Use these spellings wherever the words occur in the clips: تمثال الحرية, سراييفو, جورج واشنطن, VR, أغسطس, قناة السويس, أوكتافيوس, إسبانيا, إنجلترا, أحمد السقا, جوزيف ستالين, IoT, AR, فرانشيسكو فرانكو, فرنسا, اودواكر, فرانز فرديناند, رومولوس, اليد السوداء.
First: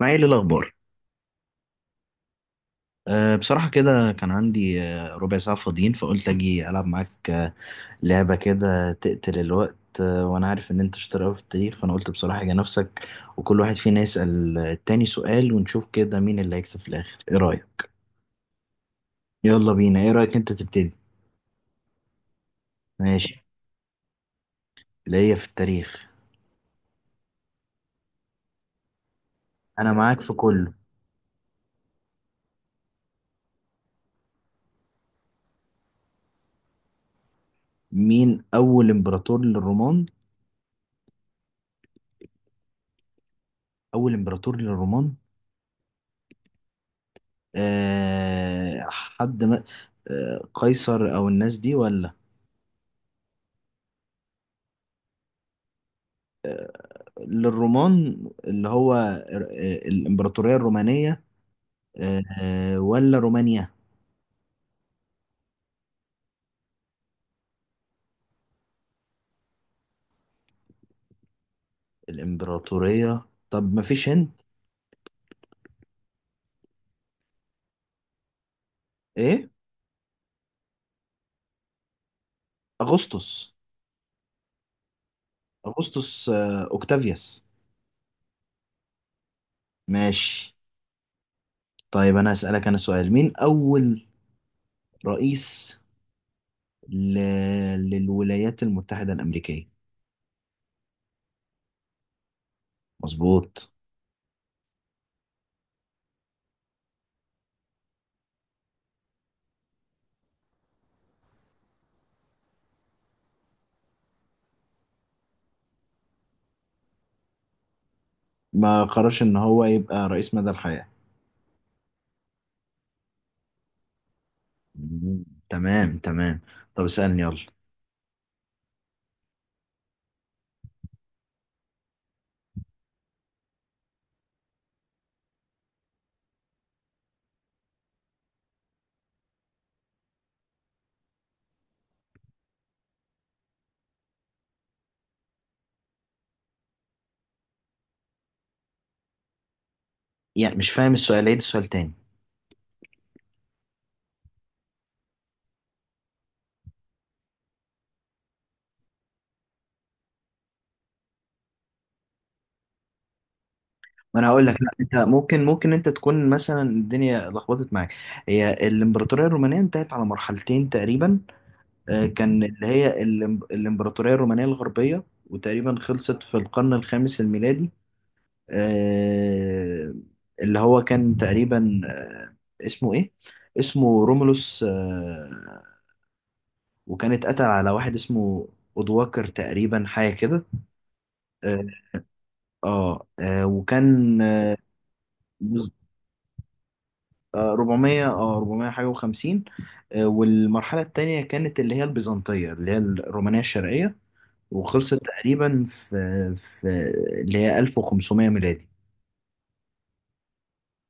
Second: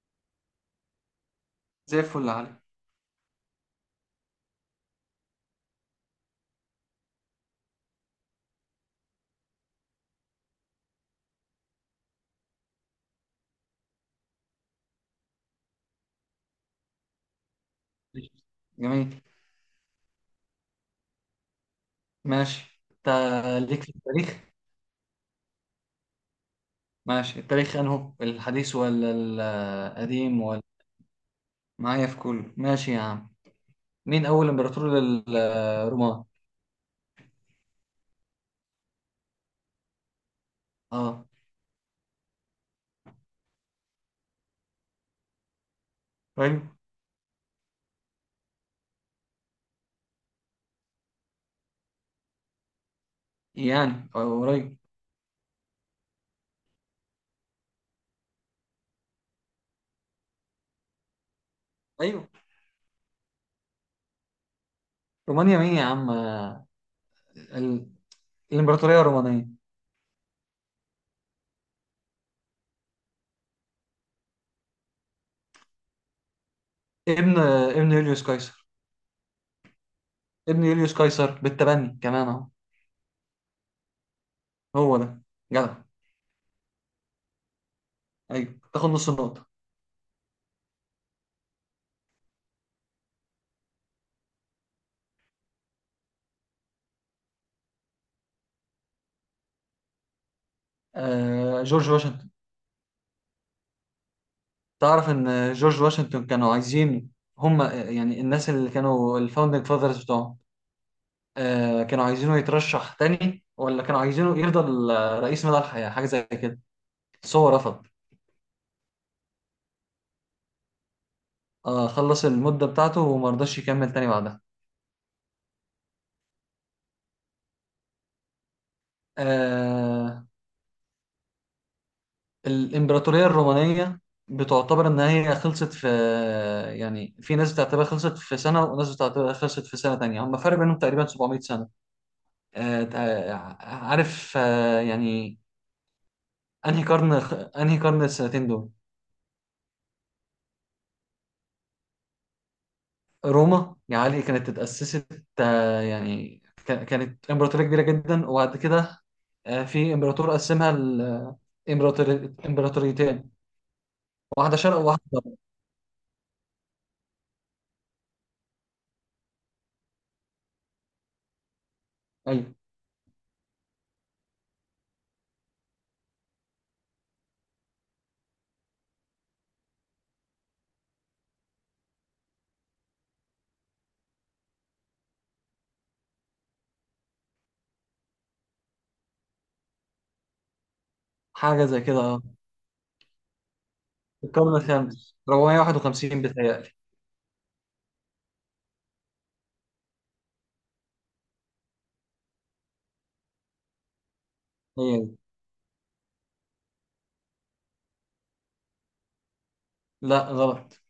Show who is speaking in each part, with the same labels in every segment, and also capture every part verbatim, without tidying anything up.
Speaker 1: معايا ايه الاخبار؟
Speaker 2: زي الفل يا علي.
Speaker 1: أه بصراحه كده كان عندي، آه، ربع ساعه فاضيين، فقلت اجي العب معاك، آه، لعبه كده تقتل الوقت. أه وانا عارف ان انت شاطر قوي في التاريخ، فانا قلت بصراحه يا نفسك، وكل واحد فينا يسال آه، التاني سؤال، ونشوف كده مين اللي هيكسب في الاخر. ايه رايك؟
Speaker 2: جميل.
Speaker 1: يلا بينا. ايه رايك انت تبتدي؟
Speaker 2: ماشي انت.
Speaker 1: ماشي.
Speaker 2: ليك في التاريخ.
Speaker 1: ليا في التاريخ.
Speaker 2: ماشي، التاريخ انه الحديث ولا
Speaker 1: انا معاك في
Speaker 2: القديم ولا
Speaker 1: كله.
Speaker 2: معايا في كله؟ ماشي يا عم. مين اول امبراطور للرومان؟
Speaker 1: مين اول امبراطور للرومان؟
Speaker 2: اه.
Speaker 1: اول امبراطور للرومان.
Speaker 2: طيب،
Speaker 1: أه حد ما. أه قيصر او الناس دي ولا؟
Speaker 2: يعني أو قريب.
Speaker 1: للرومان اللي هو ال- الإمبراطورية الرومانية. آه،
Speaker 2: ايوه
Speaker 1: آه، ولا رومانيا؟
Speaker 2: رومانيا مين يا عم؟ آه، ال... الامبراطوريه الرومانيه.
Speaker 1: الإمبراطورية. طب ما فيش هند.
Speaker 2: ابن، ابن يوليوس قيصر
Speaker 1: إيه.
Speaker 2: ابن يوليوس قيصر بالتبني كمان اهو.
Speaker 1: أغسطس.
Speaker 2: هو ده، جدع.
Speaker 1: أغسطس، آه، أوكتافيوس.
Speaker 2: ايوه تاخد نص النقطه.
Speaker 1: ماشي. طيب أنا أسألك أنا سؤال. مين أول رئيس ل... للولايات المتحدة الأمريكية؟
Speaker 2: آه جورج واشنطن.
Speaker 1: مظبوط.
Speaker 2: تعرف ان جورج واشنطن كانوا عايزين، هم يعني الناس اللي كانوا الفاوندنج فاذرز بتوعهم، آه، كانوا عايزينه يترشح تاني، ولا كانوا عايزينه يفضل آه، رئيس مدى الحياة حاجة زي كده، بس هو رفض.
Speaker 1: ما قررش إن هو يبقى رئيس مدى الحياة.
Speaker 2: آه، خلص المدة بتاعته وما رضاش يكمل تاني بعدها.
Speaker 1: مم. تمام تمام. طب اسألني يلا.
Speaker 2: آه، الإمبراطورية الرومانية بتعتبر إن هي خلصت في، يعني في ناس بتعتبرها خلصت في سنة وناس بتعتبرها خلصت في سنة تانية، هم فرق بينهم تقريبا سبعمية سنة. آه، آه، عارف آه، يعني انهي قرن، انهي قرن السنتين دول؟
Speaker 1: يعني مش فاهم السؤال، عيد السؤال تاني.
Speaker 2: روما يا علي كانت اتأسست، آه، يعني ك- كانت امبراطورية كبيرة جدا، وبعد كده آه، في امبراطور قسمها الامبراطوريتين،
Speaker 1: ما انا هقول لك،
Speaker 2: واحدة
Speaker 1: لا
Speaker 2: شرق
Speaker 1: انت
Speaker 2: وواحدة غرب.
Speaker 1: ممكن ممكن انت تكون مثلا الدنيا لخبطت معاك. هي الامبراطوريه الرومانيه انتهت على مرحلتين تقريبا. آه، كان
Speaker 2: ايوه
Speaker 1: اللي هي الإم- الامبراطوريه الرومانيه الغربيه، وتقريبا خلصت في القرن الخامس الميلادي. آه، اللي هو كان تقريبا، آه، اسمه ايه. اسمه رومولوس، آه، وكان اتقتل على واحد اسمه اودواكر تقريبا، حاجه كده.
Speaker 2: حاجة
Speaker 1: اه.
Speaker 2: زي كده، اه.
Speaker 1: آه، آه، وكان
Speaker 2: القرن الخامس أربعمية وواحد وخمسين بتهيألي.
Speaker 1: آه، اربعمية، اه اربعمية حاجة و50. والمرحلة التانية كانت اللي هي البيزنطية، اللي هي الرومانية الشرقية،
Speaker 2: هي
Speaker 1: وخلصت
Speaker 2: دي.
Speaker 1: تقريبا في في اللي هي ألف وخمسمية ميلادي.
Speaker 2: لا غلط.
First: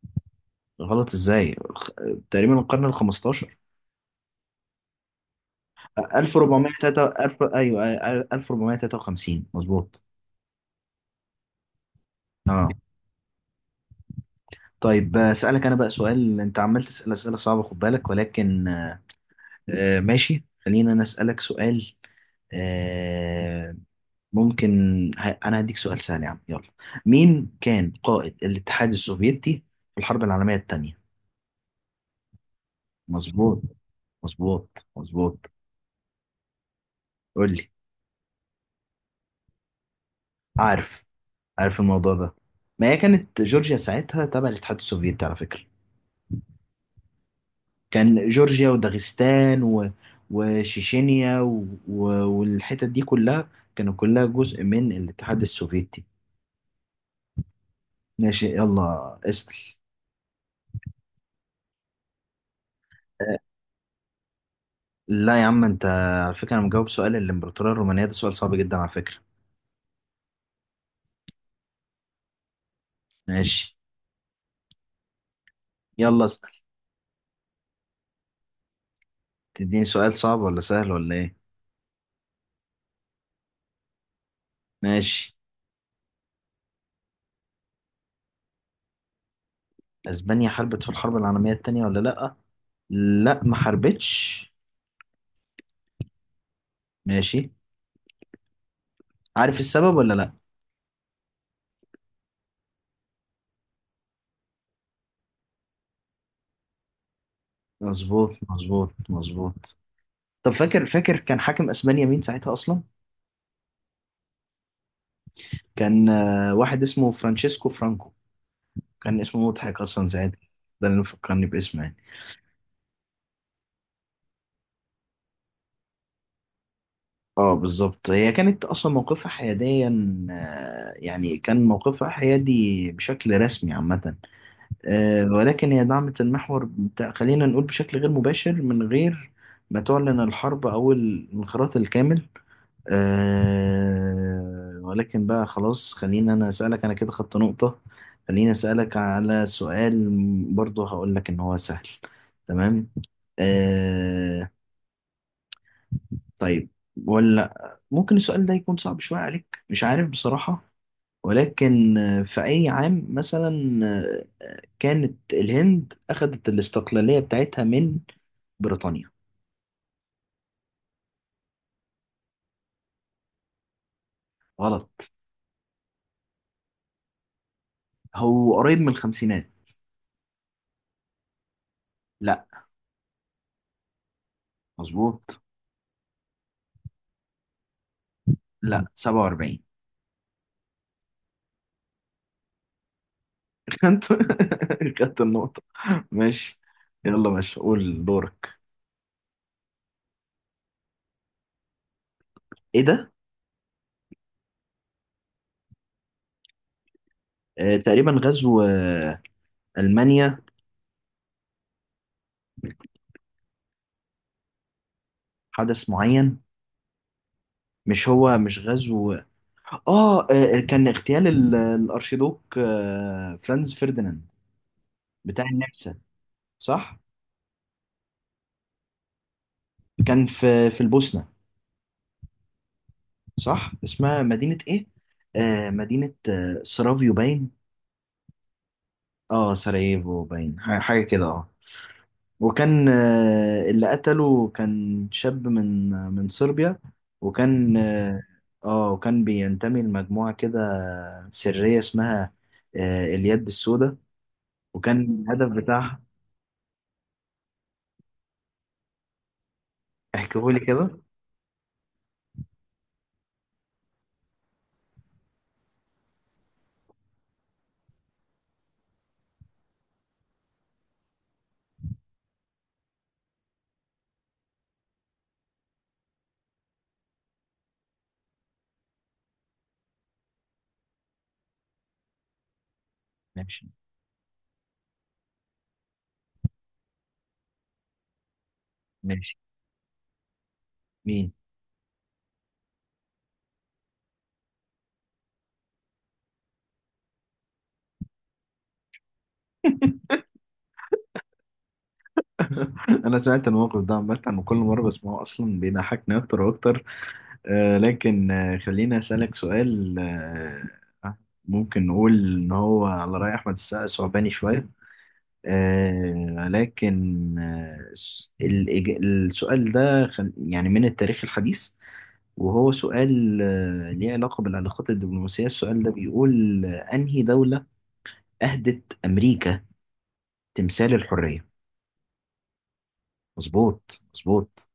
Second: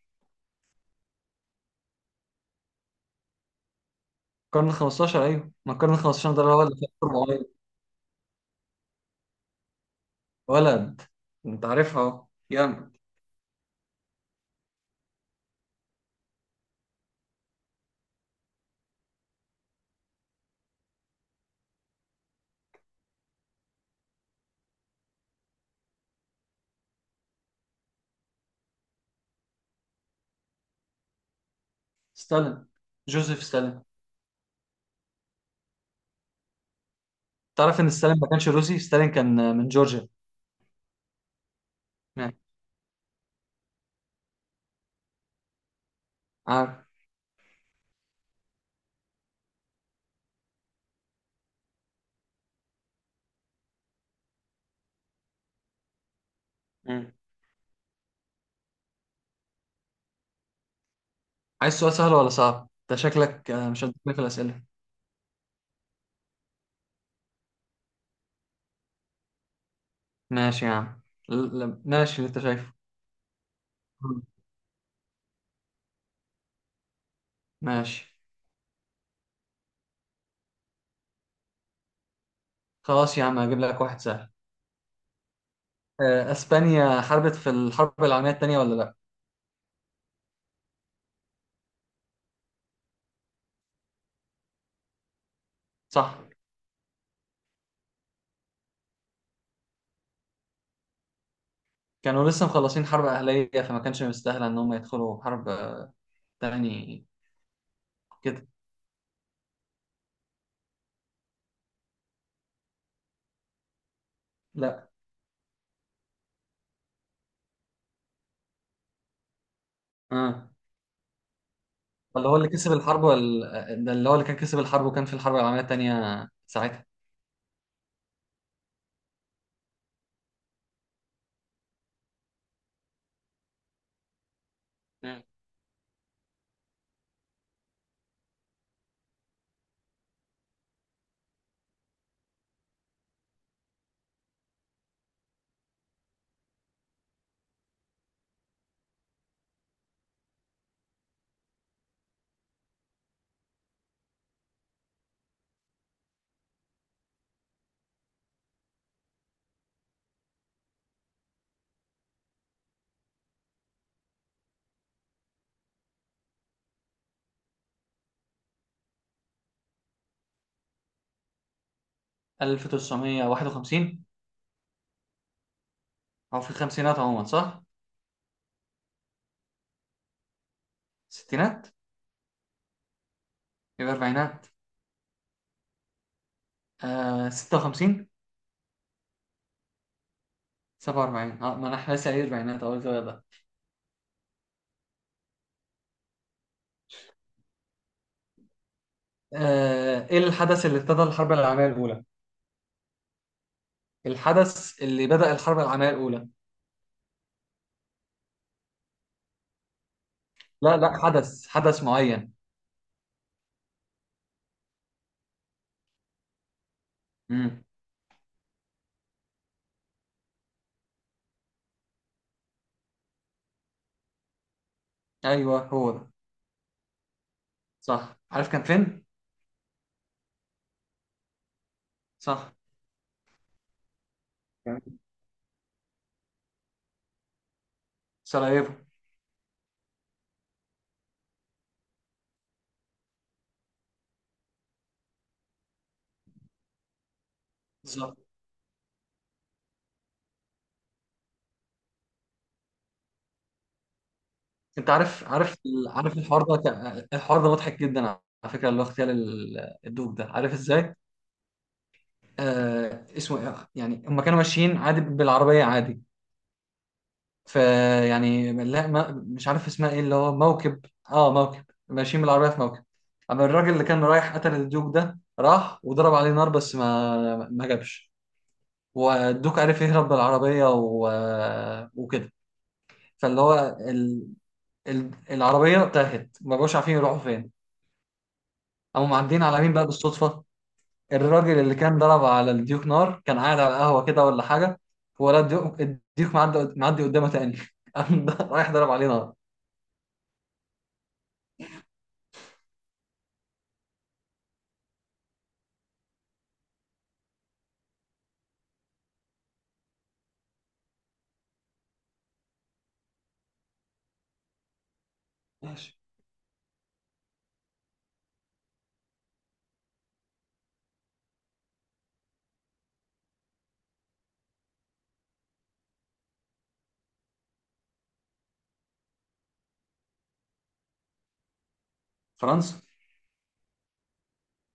Speaker 1: غلط ازاي الخ- تقريبا القرن ال خمستاشر.
Speaker 2: القرن ال خمستاشر، ايوه، ما القرن ال خمستاشر ده اللي هو اللي فات
Speaker 1: ألف واربعمية وتلاتة، ألف،
Speaker 2: أربعمية.
Speaker 1: ايوه، آه، ألف واربعمية وتلاتة وخمسين. مظبوط.
Speaker 2: ولد، انت عارفها اهو.
Speaker 1: اه.
Speaker 2: جامد.
Speaker 1: طيب آه، اسالك انا بقى سؤال. انت عمال تسال اسئله صعبه خد بالك، ولكن آه، آه، ماشي، خلينا انا اسالك سؤال. آه، ممكن. ه- انا هديك سؤال سهل يا عم، يلا. مين كان قائد الاتحاد السوفيتي في الحرب العالمية التانية؟
Speaker 2: ستالين، جوزيف
Speaker 1: مظبوط
Speaker 2: ستالين.
Speaker 1: مظبوط مظبوط. قول لي.
Speaker 2: تعرف ان ستالين ما كانش روسي، ستالين كان من جورجيا.
Speaker 1: عارف. عارف الموضوع ده.
Speaker 2: ماشي.
Speaker 1: ما هي كانت جورجيا ساعتها تبع الاتحاد السوفيتي على فكرة.
Speaker 2: عارف.
Speaker 1: كان جورجيا وداغستان و... وشيشينيا و... و... والحتت دي كلها كانوا كلها جزء من الاتحاد السوفيتي.
Speaker 2: مم.
Speaker 1: ماشي يلا اسأل.
Speaker 2: عايز سؤال سهل ولا صعب؟ انت شكلك آه، مش هتجيب في الأسئلة.
Speaker 1: لا يا عم، انت على فكرة انا مجاوب، سؤال الامبراطورية الرومانية ده سؤال صعب جدا على فكرة.
Speaker 2: ماشي يا عم. ل- ل- ماشي اللي انت شايفه.
Speaker 1: ماشي.
Speaker 2: مم.
Speaker 1: يلا اسأل.
Speaker 2: ماشي.
Speaker 1: تديني سؤال صعب ولا سهل ولا ايه؟
Speaker 2: خلاص يا عم هجيب لك واحد سهل.
Speaker 1: ماشي.
Speaker 2: آه، اسبانيا حاربت في الحرب العالمية التانية ولا لا؟
Speaker 1: اسبانيا حاربت في الحرب العالمية التانية ولا لأ؟ لأ، ما حاربتش.
Speaker 2: صح.
Speaker 1: ماشي. عارف السبب ولا لأ؟
Speaker 2: كانوا لسه مخلصين حرب أهلية، فما كانش مستاهلة ان هم يدخلوا حرب آه، تاني،
Speaker 1: مظبوط
Speaker 2: كده.
Speaker 1: مظبوط مظبوط. طب فاكر فاكر كان حاكم اسبانيا مين ساعتها اصلا؟
Speaker 2: لا
Speaker 1: كان آه، واحد اسمه فرانشيسكو فرانكو. كان اسمه مضحك اصلا ساعتها،
Speaker 2: اه.
Speaker 1: ده اللي فكرني باسمه يعني.
Speaker 2: ولا هو اللي كسب الحرب، ولا آه، ده اللي هو اللي كان كسب الحرب وكان في الحرب العالمية التانية ساعتها.
Speaker 1: اه بالظبط. هي كانت اصلا موقفها حياديا، آه، يعني كان موقفها حيادي بشكل رسمي عامة،
Speaker 2: مم.
Speaker 1: آه، ولكن هي دعمت المحور بتاع، خلينا نقول بشكل غير مباشر من غير ما تعلن الحرب أو الانخراط الكامل. آه، ولكن بقى خلاص، خليني أنا أسألك. أنا كده خدت نقطة. خليني أسألك على سؤال. برضه هقول لك إن هو سهل، تمام. آه، طيب، ولا ممكن السؤال ده يكون صعب شوية عليك، مش عارف بصراحة. ولكن آه، في أي عام مثلا كانت الهند أخذت الاستقلالية بتاعتها من بريطانيا؟
Speaker 2: ألف وتسعمية وواحد وخمسين.
Speaker 1: غلط.
Speaker 2: او في الخمسينات عموما صح؟
Speaker 1: هو قريب من الخمسينات.
Speaker 2: ستينات.
Speaker 1: لا.
Speaker 2: يبقى أربعينات.
Speaker 1: مظبوط.
Speaker 2: آه ستة وخمسين.
Speaker 1: لا، سبعة واربعين.
Speaker 2: سبعة وأربعين، اه، ما أنا إحنا لسه قايل أربعينات أول زاوية ده.
Speaker 1: خدت خدت النقطة. ماشي. يلا ماشي قول دورك.
Speaker 2: آه إيه الحدث اللي ابتدى الحرب العالمية الأولى؟
Speaker 1: ايه ده؟
Speaker 2: الحدث اللي بدأ الحرب العالمية الأولى.
Speaker 1: آه تقريبا غزو، آه ألمانيا.
Speaker 2: لا لا، حدث حدث معين.
Speaker 1: حدث معين.
Speaker 2: امم.
Speaker 1: مش هو مش غزو. اه، آه، كان اغتيال ال- الارشيدوك آه فرانز فرديناند بتاع
Speaker 2: أيوه هو
Speaker 1: النمسا.
Speaker 2: ده.
Speaker 1: صح.
Speaker 2: صح، عارف كان فين؟
Speaker 1: كان في في البوسنة.
Speaker 2: صح،
Speaker 1: صح. اسمها مدينة
Speaker 2: كان
Speaker 1: ايه؟
Speaker 2: في
Speaker 1: آه مدينة آه سرافيو باين.
Speaker 2: سراييفو.
Speaker 1: اه سراييفو باين ح- حاجة كده. اه وكان آه اللي قتله كان شاب من من صربيا. وكان
Speaker 2: بالظبط.
Speaker 1: اه، آه، وكان بينتمي لمجموعة كده سرية، اسمها آه اليد السوداء.
Speaker 2: أنت
Speaker 1: وكان
Speaker 2: عارف
Speaker 1: الهدف
Speaker 2: عارف ال-
Speaker 1: بتاعها.
Speaker 2: عارف الحوار ده كان- الحوار ده مضحك جدا على فكرة، اللي هو اغتيال ال- الدوب ده، عارف
Speaker 1: احكيهولي
Speaker 2: إزاي؟
Speaker 1: كده.
Speaker 2: آه اسمه إيه؟ يعني هم كانوا ماشيين عادي بالعربية عادي، في، يعني لا ما مش عارف اسمها ايه، اللي هو موكب، اه موكب، ماشيين بالعربيه في موكب. اما الراجل اللي كان رايح قتل الدوك ده، راح وضرب عليه نار، بس ما ما جابش، والدوك عرف يهرب بالعربيه و... وكده. فاللي
Speaker 1: ماشي.
Speaker 2: هو ال... ال... العربيه تاهت، ما بقوش عارفين يروحوا فين. قاموا
Speaker 1: ماشي.
Speaker 2: معديين على مين بقى بالصدفه؟
Speaker 1: مين؟
Speaker 2: الراجل اللي كان ضرب على الديوك نار كان قاعد على القهوه كده ولا حاجه، ولا الديوك الديوك معدي معدي قدامه تاني قام رايح ضرب عليه نار.
Speaker 1: انا سمعت الموقف ده عامة، وكل مرة بسمعه اصلا بيضحكني اكتر واكتر. آه، لكن آه، خليني أسألك سؤال. آه، ممكن نقول إن هو على رأي أحمد السقا ثعباني شوية. آه، لكن آه، الس- الإج- السؤال ده خل- يعني من التاريخ الحديث. وهو سؤال آه، ليه علاقة بالعلاقات الدبلوماسية. السؤال ده بيقول: آه، أنهي دولة أهدت أمريكا تمثال الحرية؟
Speaker 2: فرنسا.
Speaker 1: مظبوط مظبوط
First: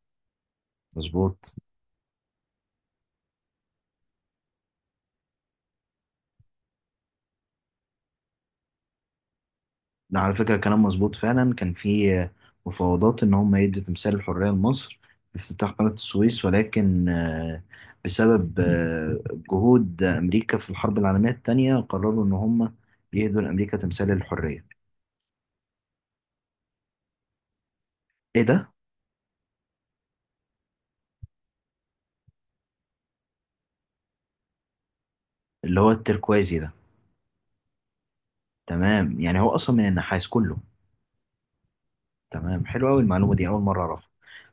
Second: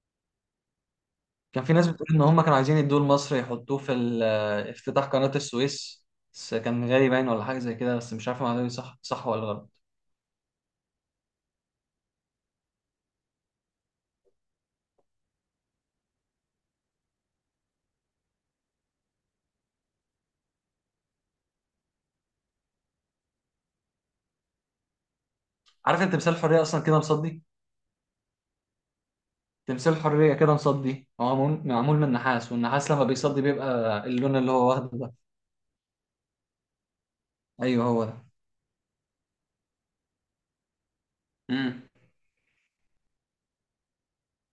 Speaker 1: مظبوط.
Speaker 2: كان في ناس بتقول ان هم كانوا عايزين يدوه لمصر، يحطوه في ال- افتتاح قناة السويس، بس كان غالي باين ولا حاجة زي كده، بس مش عارف المعلومة دي صح صح ولا غلط.
Speaker 1: ده على فكرة كلام مظبوط فعلا. كان في مفاوضات إن هم يدوا تمثال الحرية لمصر في افتتاح قناة السويس، ولكن آه، بسبب آه، جهود أمريكا في الحرب العالمية التانية، قرروا إن هم يهدوا لأمريكا تمثال الحرية.
Speaker 2: عارف انت تمثال الحرية اصلا كده مصدي؟
Speaker 1: إيه ده؟
Speaker 2: تمثال الحرية كده مصدي، هو معمول معمول من نحاس، والنحاس لما بيصدي بيبقى اللون اللي هو واخده ده.
Speaker 1: اللي هو التركوازي ده.
Speaker 2: ايوه هو ده.
Speaker 1: تمام، يعني هو أصلا من النحاس كله.
Speaker 2: امم.
Speaker 1: تمام. حلو أوي المعلومة دي، أول مرة أعرفها.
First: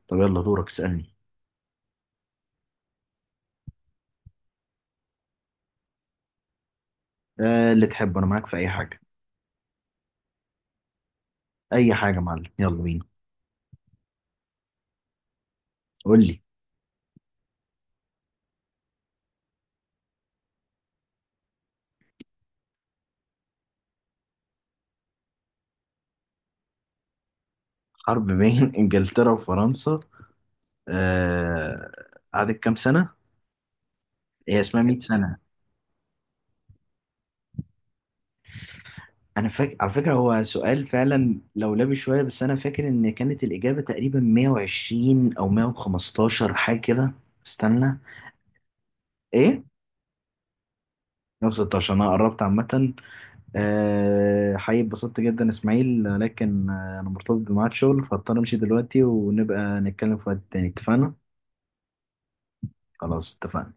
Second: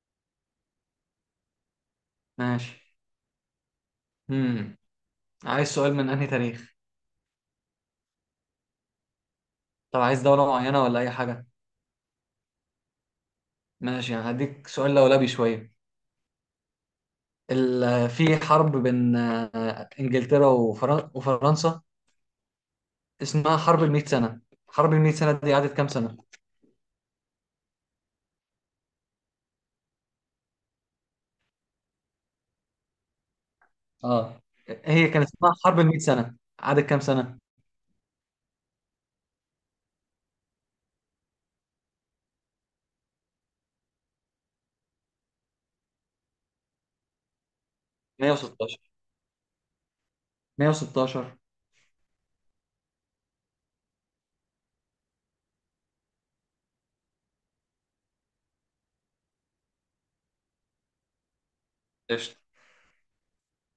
Speaker 1: طب يلا دورك اسألني.
Speaker 2: ماشي. امم، عايز سؤال من انهي تاريخ؟
Speaker 1: آه، اللي تحبه أنا معاك في أي حاجة.
Speaker 2: طب عايز دولة معينة ولا اي حاجة؟
Speaker 1: أي حاجة يا معلم، يلا بينا.
Speaker 2: ماشي، يعني هديك سؤال لولبي شوية.
Speaker 1: قول لي.
Speaker 2: ال- في حرب بين آه، انجلترا وفرن- وفرنسا اسمها حرب المئة سنة، حرب المئة سنة دي قعدت كام سنة؟
Speaker 1: حرب بين إنجلترا وفرنسا، آه، قعدت كام سنة؟
Speaker 2: اه
Speaker 1: هي اسمها مية
Speaker 2: هي كان
Speaker 1: سنة.
Speaker 2: اسمها حرب المئة سنة، قعدت كام سنة؟
Speaker 1: أنا فاكر على فكرة هو سؤال فعلا لولبي شوية، بس أنا فاكر إن كانت الإجابة تقريبا مية وعشرين أو مية وخمستاشر حاجة كده. استنى.
Speaker 2: مية وستاشر.
Speaker 1: إيه؟
Speaker 2: مية وستاشر.
Speaker 1: مئة وستة عشر. أنا قربت عامة. آه، حقيقي اتبسطت جدا إسماعيل، لكن آه، أنا مرتبط بميعاد شغل، فاضطر أمشي دلوقتي، ونبقى نتكلم في وقت تاني، اتفقنا؟
Speaker 2: قشطة.
Speaker 1: خلاص اتفقنا.